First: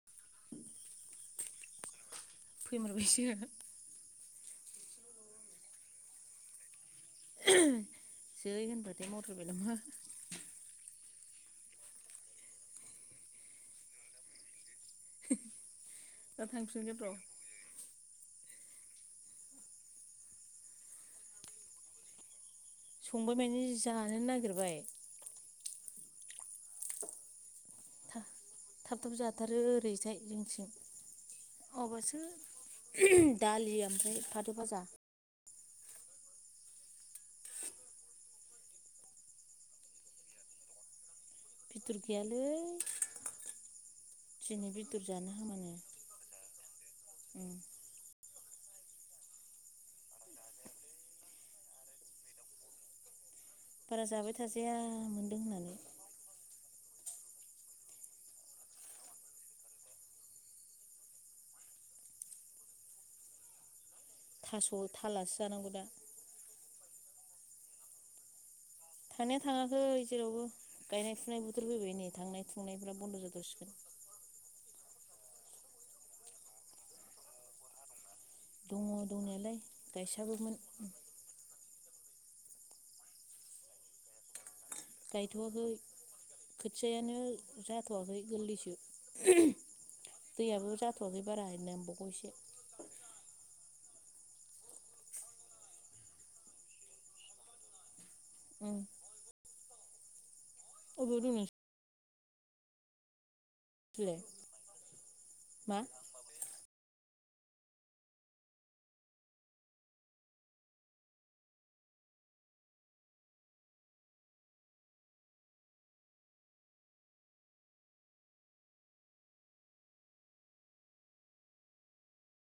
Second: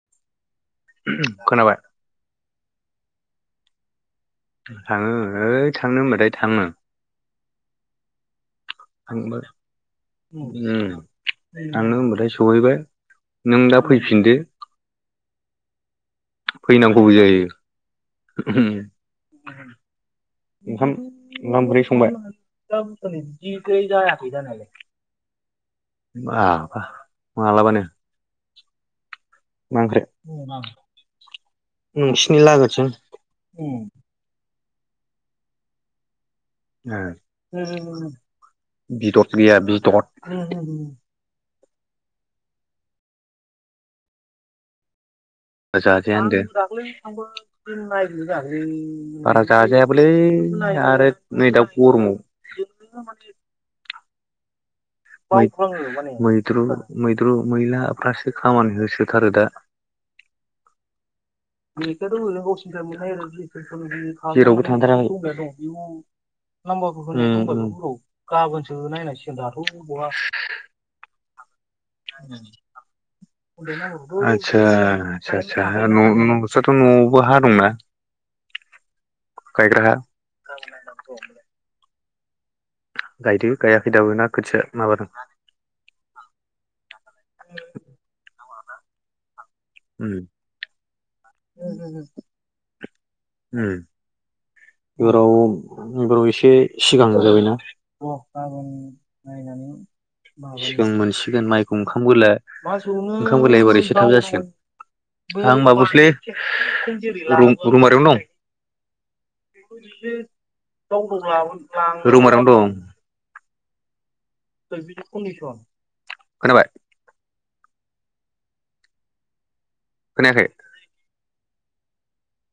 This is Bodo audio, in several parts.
[unintelligible] [unintelligible] खोनाबाय [unintelligible] फैमारबायसो थाङो ओइ थांनो होमबाथाय थाङो [unintelligible] जै होनबाथाय मावथारबाय नामा ओम थांनो होनबाथाय सहैबाय नों दा फैफिनदो दा थांफिनगोन फैनांगौबो र' जायो [unintelligible] ओंखाम ओंखाम ओंख्रि संबाय? [unintelligible] संबाय माने बिदिद्राय जानोनो जायाखै नागिरबाय जानायालाय बा बा मालाबानो थाब थाब जाथारो मा ओंख्रि ओरैजाय जोंनिथिं माबासो नोंसिनि लागोथिं [unintelligible] दालि आमफ्राय फाथो भाजा ओ [unintelligible] बिदत गैया बिदत? बिदर गैयालै [unintelligible] दिनै बेदर जानो हामानो जाजाया होनदों बारा जाजायाबोलै आरो नै दा गरमाव [inaudible] बारा जाबाय थाजाया मोनदों होननानै। [unintelligible] मैद्रु मैद्रु मैला फ्रासो खामानि होसोथारो दा। थास' थालासो जानांगौ दा [unintelligible] ओम ओम गाबोनसो। थांनाया थाङाखै जेरावबो गायनाय फुनाय बोथोर फैबाय नै थांनाय थुंनायफ्रा बन्द' जाथावसिगोन आदसा आसा आसा नं नंस्राथ' न'आवबो हा दंना? दङ दंनायालाय गायग्रा हा गायसाबोमोन ओम गायदो गायाखै दाबो ना खोथिया माबादों ना गायथ'आखै खोथियायानो जाथ'वाखै गोरलैसो [unintelligible] उम दैयाबो जाथ'वाखै बारा नांबावगौ एसे उम एबाराव एसे सिगांग्रा जाबायना [unintelligible] उम [unintelligible] सिगां अबेयाव दं मोनसिगोन माइखौ ओंखाम बला ओंखाम बलाया बोरै एसे थाब नोंसोरलाय जासिगोन [unintelligible] आं मा माबायावसोलै रु रुमारियावनो दं। रौमारावनो दं [unintelligible] खोनाबाय खोनायाखै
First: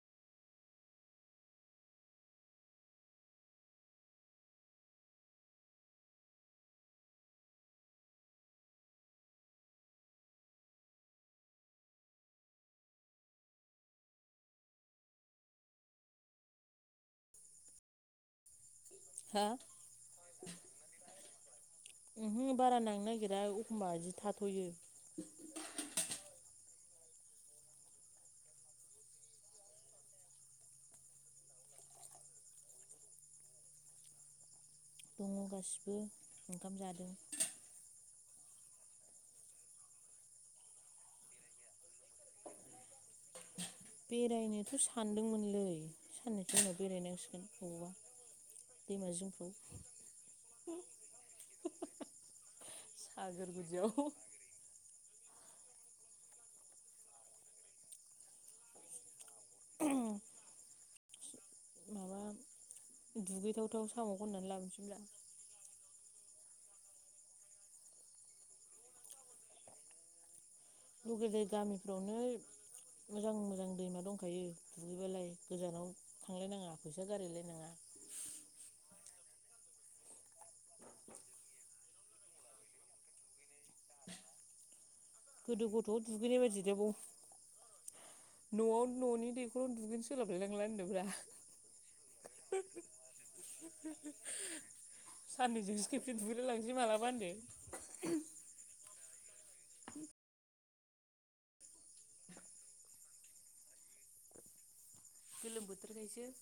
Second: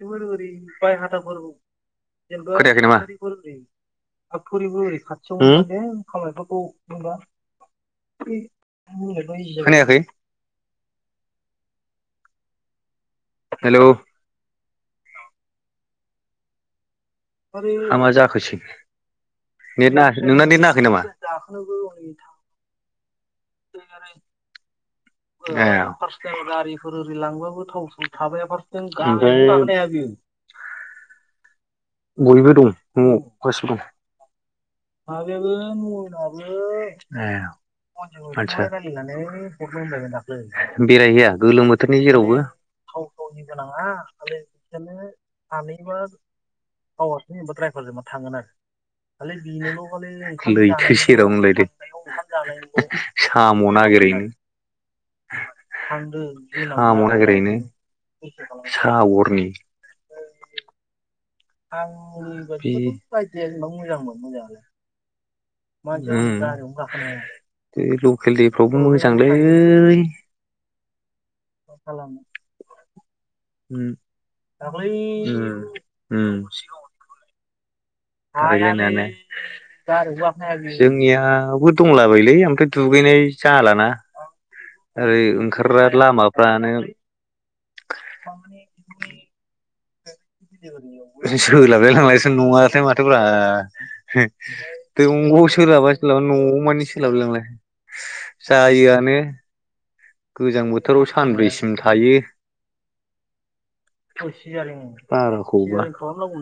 ओरै बाय हाथाफोर जेनबा [unintelligible] [unintelligible] ओरै खाथियावदों खामनायफोरखौ मोनबा [unintelligible] खोनायाखै हेलौ हा मा जाखोसै हा नेथ ना नोंना नेथ नाङाखै नामा? उमहो बारा नांनो नागिरा एखमबा बिदि थाथ'यो। फार्स् टाइम गारिफोर ओरि लांबाबो थाव थाव थाबाया फार गाया बियो। बयबो दं न'आव गासिबो दं। दङ गासिबो ओंखाम जादों आतसा बेरायहैया गोलोम बोथोरनि जेरावबो। फावखावनि गोनाङा आरो बेरायनोथ' बिसोरनो सानदोंमोनलै सानैबो [unintelligible] औ जेनबा अबावबा द्रायभारजोंबा थांगोन आरो दैमा खालि जिंफ्राव बेनोल' खालै। लैथो सेराव होनलायदो सागोर साम' गुदियाव नागिरैनो। साम नागिरहैनो। सागरनि माबा बे दुगैथावथाव साम' खननानै लाबोनोसैब्रा उम बे लकेल दैफ्रावबो मोजांलै लगेल गामिफ्रावनो मोजां मोन। मोजां दैमा दंखायो दुगैबालाय गोजानाव थाबायलायनानै थांलायनाङा फैसा गारलायनाङा। हायो होननानै जोंनाबो दंलाबायलै ओमफ्राय दुगैनाय जालाना। ओरै गोदो ओंखारग्रा गथ'आव दुगैनाय लामाफ्रानो। बायदिदेबाव न'आव न'नि दैखर आवनो दुगैनो सोलाबलायलांला होनदोब्रा सोलाबलाय लांलायसो नुवथाय माथोफ्रा। दंग'आव साननैजोंसो सोलाबा खेबसे सोलाबा न'आव दुगैलाय लांसै मानि मालाबा सोलाब लांलाय होनदों जायोआनो। गोजां बोथोराव सानब्रैसिम थायो। गोलोम बाराखौब्ला बोथोरखायसो गोलोम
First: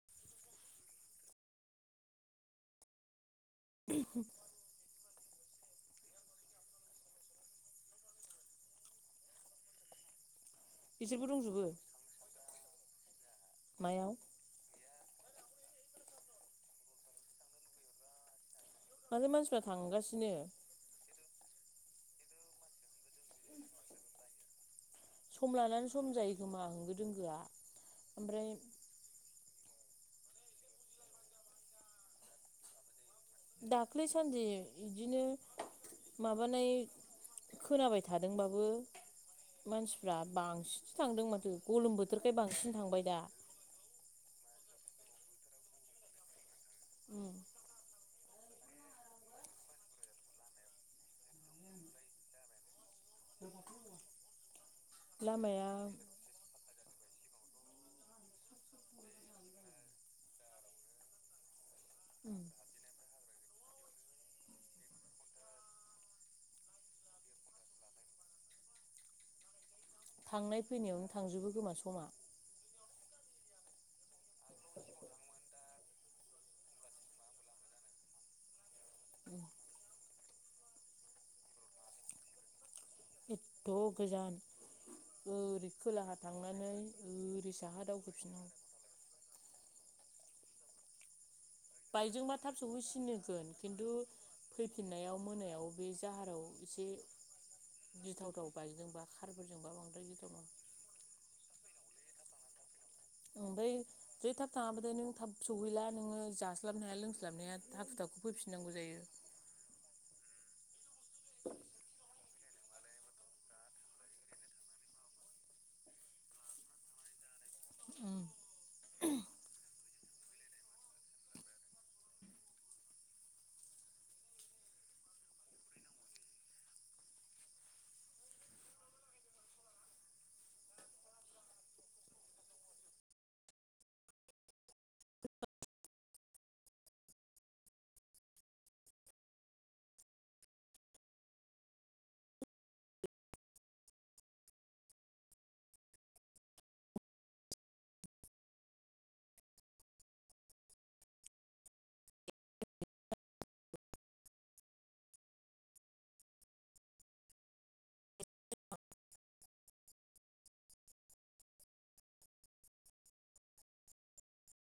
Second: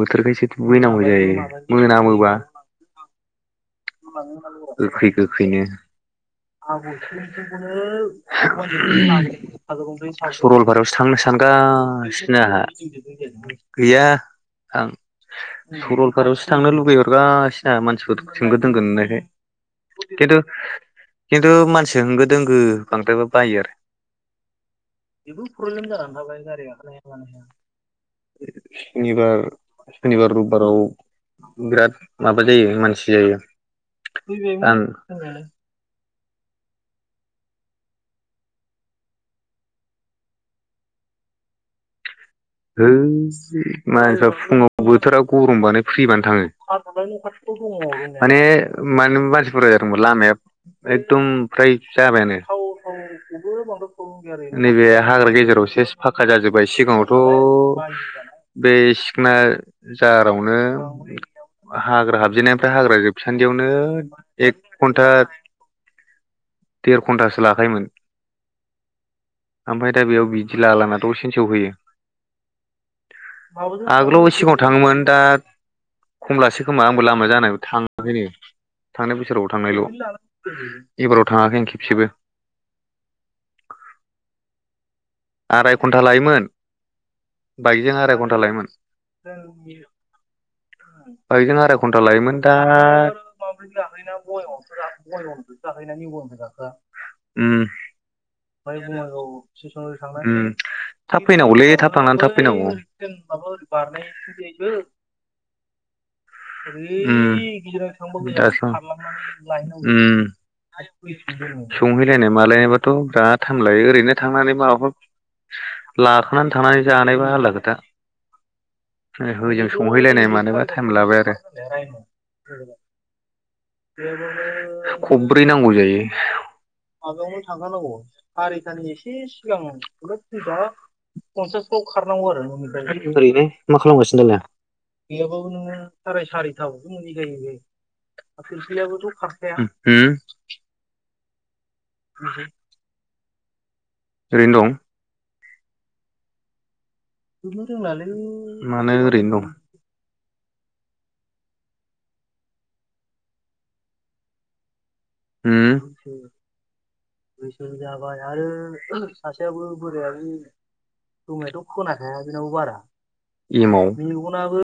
बोथोरखायसो दुगैनांगौ जायो मोनामोबा। गोखै गोखैनो। [unintelligible] ओ ओहोम। सर'लपारायावसो थांनो बिसोरबो दंजोबो सानगासिनो आंहा गैया। मायाव आं सर'लपारायावसो थांनो लुुबैहरगासिनो आं मानसिफोर होंगो दोंगो नुनायखाय माथो मानसिफ्रा [inaudible] थांगासिनो खिन्थु खिन्थु मानसि होंगो दोंगो बांद्रायबा बायो आरो। [inaudible] सम लानानै सम जायो खोमा होंगो दोंगोआ ओमफ्राय सुनिबार सुनिबार रबिबाराव बिराद माबा जायो मानसि जायो। दाख्लै सानदि आं इदिनो माबानाय खोनाबाय थादोंबाबो मानसिफ्रा बांसिनसो थांदों माथो गलम बोथोरखाय बांसिन है थांबाय दा मानसिफ्रा फुङाव बोथोरा गरमबानो फ्रिबानो थाङो। उम [unintelligible] माने मानु मानसिफोर बुजा थांबा लामाया एकदम फ्राय जाबायानो [inaudible] नैबे हाग्रा गेजेराव लामाया इसे इसे फाखा जाजोब्बाय सिगाङाव थ' बे सिखना जाहारावनो हाग्रा उम हाबजेननायनिफ्राय हाग्रा जोबसान्दियावनो एक घण्टा [inaudible] ओमफ्राय दा बेयाव बिदि थांनाय लालाना फैनायावनो दसेनो थांजोबो सौहैयो। खोमा समा। आगोलाव सिगाङाव थाङोमोन दा खमलासो खोमा आंबो लामा जानायनिफ्राय थाङाखैनो। थांनाय बोसोराव थांनायल' [inaudible] एबाराव थाङाखै आं खेबसेबो। एथ' गोजान। [inaudible] ओरै आराय घन्टा खोलाहा लायोमोन थांनानै ओरै साहा बाइकजों आराय घन्टा दावखोफिननां लायोमोन [unintelligible] बाइकजों आराय घन्टा बाइकजोंबा लायोमोन दा थाब सहैसिनोगोन खिन्थु [unintelligible] इसे [inaudible] गिथावथाव बाइकजोंबा खारफोरजोंबा बांद्राय गिथाव नङा। थाब फैनांगौलै थाब थांनानै थाब फैनांगौ। [unintelligible] उम। ओमफ्राय जै थाब थाङाबाथाय नों थाब सहैला नोङो जास्लाबनो हाया [unintelligible] लोंस्लाबनो हाया हाखु दाखु फैफिननांगौ जायो उम। [inaudible] संहैलायनाय मालायनायबाथ' बिराद थामलायो ओरैनो थांनानै माबाफोर लाखानानै थांनानै जानायबा आलादा खोथा। होजों संहैलायनाय मानायबा टाइम लाबाय आरो। [inaudible] [inaudible] खबब्रै नांगौ जायो। माबायावनो थांथारनांगौ आरायटानि एसे सिगाङावनो। जोबोद स्पिदाव पन्सासआव खारनांगौ आरो न'निफ्राय ओरैनो मा खालामगासिनो दानिया? गैयाबाबो नोङो साराय सारिथायावसो मोनहैखायो। पिरपिलाबोथ' खारखाया हम होम [inaudible] ओरैनो दं। गानो रोंलालै। मानो ओरैनो दं? उम [inaudible] गोसोम जाबाय आरो सासे [unintelligible] बो बोरायाबो खोमायाथ' खोनाखाया बेनाबो बार। एमाव मेगनाबो